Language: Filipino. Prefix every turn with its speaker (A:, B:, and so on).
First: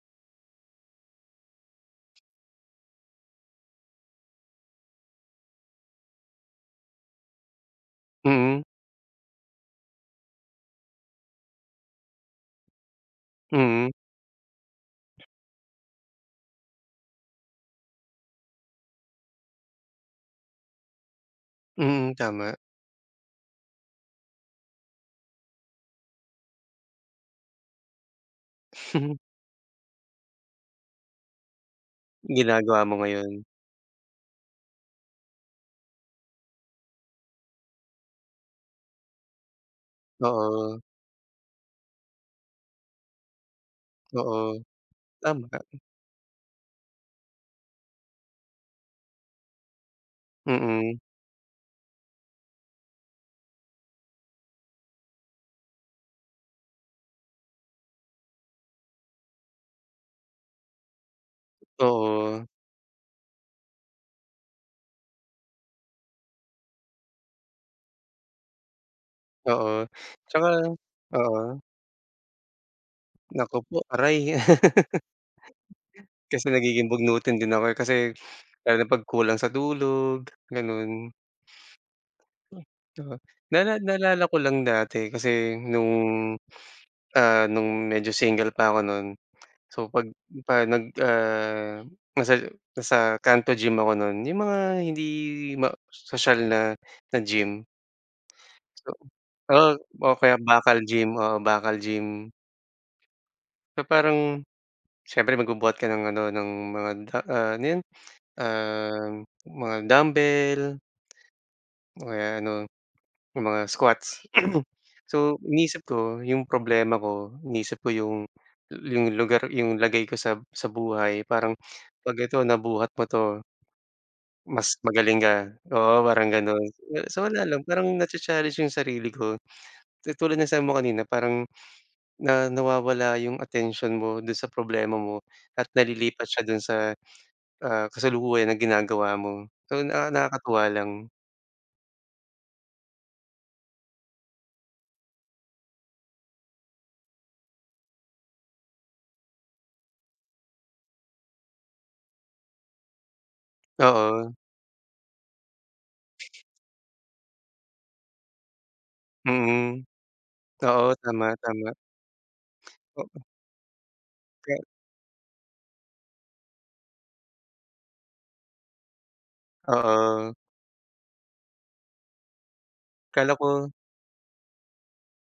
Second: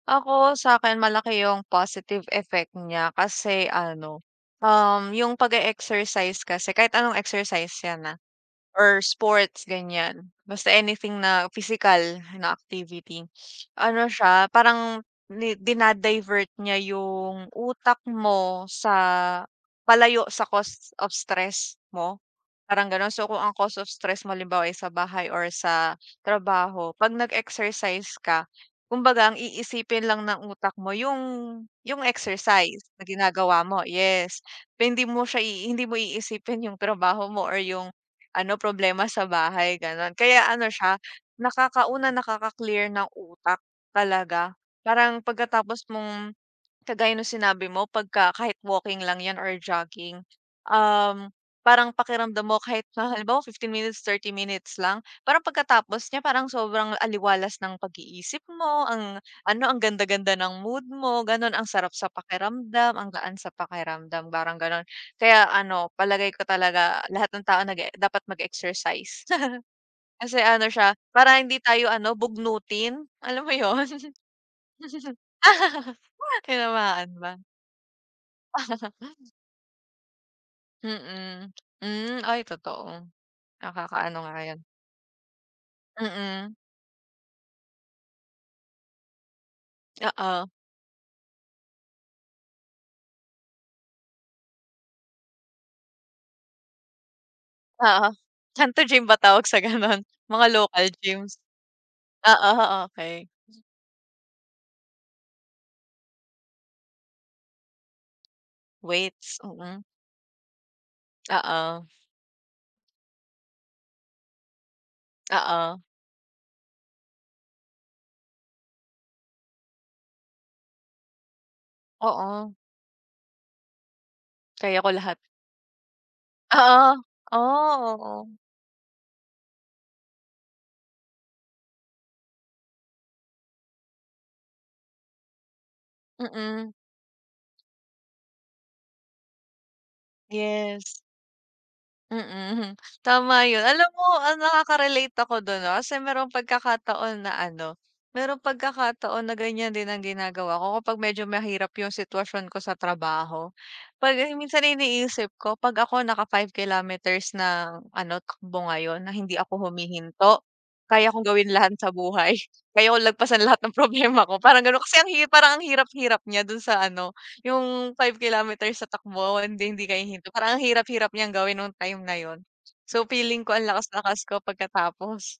A: Ako, sa'kin malaki yung positive effect niya kasi ano, um, yung pag e-exercise kasi kahit anong exercise yan, ah,
B: Mm.
A: or sports ganiyan, basta anything na physical na activity.
B: Mm.
A: Ano siya parang ni dina-divert niya yung utak mo sa palayo sa cause of stress
B: Mm,
A: mo,
B: tama.
A: parang gano'n. So, kung ang cause of stress mo halimbawa ay sa bahay or sa trabaho, 'pag nag-exercise ka, kumbaga ang iisipin lang ng utak mo yung yung exercise
B: Ginagawa mo
A: na
B: ngayon.
A: ginagawa mo, yes. Na hindi mo siya, hindi mo iisipin yung trabaho mo or yung ano problema sa bahay, gano'n. Kaya ano
B: Oo.
A: siya nakaka una nakaka-clear ng utak talaga.
B: Oo,
A: Parang
B: tama.
A: pagkatapos mong kagaya nung sinabi mo pagka kahit walking lang yan or jogging,
B: Mm.
A: um, parang pakiramdam mo kahit na halimbawa 15 minutes, 30 minutes lang, parang pagkatapos niya, parang sobrang aliwalas ng pag-iisip mo, ang ano, ang ganda-ganda ng mood mo gano'n, ang sarap sa
B: Oo.
A: pakiramdam, ang gaan sa pakiramdam, parang gano'n. Kaya ano, palagay ko talaga lahat ng tao nag-e dapat mag-exercise.
B: Oo,
A: Kasi
B: 'tsaka
A: ano siya, parang hindi
B: oo.
A: tayo ano bugnutin. Alam mo
B: Naku po,
A: 'yon?
B: aray. Kasi nagiging
A: Tinamaan
B: bugnutin
A: ba?
B: din ako, eh, kasi lalo 'pag kulang sa tulog, gano'n.
A: Mm, hmm. Ay,
B: [unintelligible]
A: totoo,
B: Nala
A: nakaka ano
B: naalala ko
A: nga yan.
B: lang dati kasi nung,
A: Mm.
B: ah, nung medyo single pa ako no'n. So, 'pag
A: Oo.
B: 'pag nag, ah, nasa nasa kanto gym ako no'n, yung mga hindi ma sosyal na, na gym.
A: Oo, kanto
B: So,
A: gym ba tawag
B: um,
A: sa
B: ah,
A: gano'n,
B: o kaya
A: mga
B: bakal
A: local
B: gym, oo,
A: gyms?
B: bakal gym.
A: Oo, okey.
B: So, parang, siyempre magbubuhat ka ng ano, ng mga da ah, ano 'yon? Um,
A: Weights?
B: mga
A: Mm.
B: dumbbell
A: Oo.
B: o kaya ano, yung mga squats. So,
A: Oo.
B: inisip ko yung problema ko, inisip ko yung yung lugar, yung lagay ko sa sa buhay. Parang pag ito
A: Oo.
B: nabuhat mo 'to mas
A: Kaya ko lahat.
B: magaling ka oo parang gano'n.
A: Oo,
B: So, wala lang parang na cha
A: oh!
B: challenge yung sarili ko. Katulad ng sabi mo kanina parang na nawawala yung atensyon mo do'n sa problema mo at nalilipat siya do'n
A: Mm.
B: sa, ah, kasalukuyan na ginagawa mo. So, na nakakatuwa
A: Yes.
B: lang.
A: Mm, tama 'yon. Alam mo, ah, nakakarelate ako do'n ah. Kasi mayro'ng pagkakataon na ano, mayro'ng pagkakataon na ganiyan din ang ginagawa ko kapag medyo mahirap yung sitwasyon ko sa trabaho. 'Pag
B: Oo.
A: minsan ang iniisip ko 'pag ako naka 5 kilometers na ano, takbo ngayon na hindi ako
B: Mm,
A: humihinto,
B: oo,
A: kaya kong
B: tama,
A: gawin
B: tama.
A: lahat sa buhay. Kaya ko
B: Oo.
A: lagpasan lahat ng problema ko parang
B: Kaya
A: gano'n. Kasi ang hirap parang ang hirap hirap niya do'n sa ano, yung 5 kilometers sa takbo. Hindi hindi ka hihinto,
B: Oo.
A: parang ang hirap-hirap niyang gawin nung time na 'yon. So,
B: Kala
A: feeling ko ang
B: ko.
A: lakas-lakas ko pagkatapos.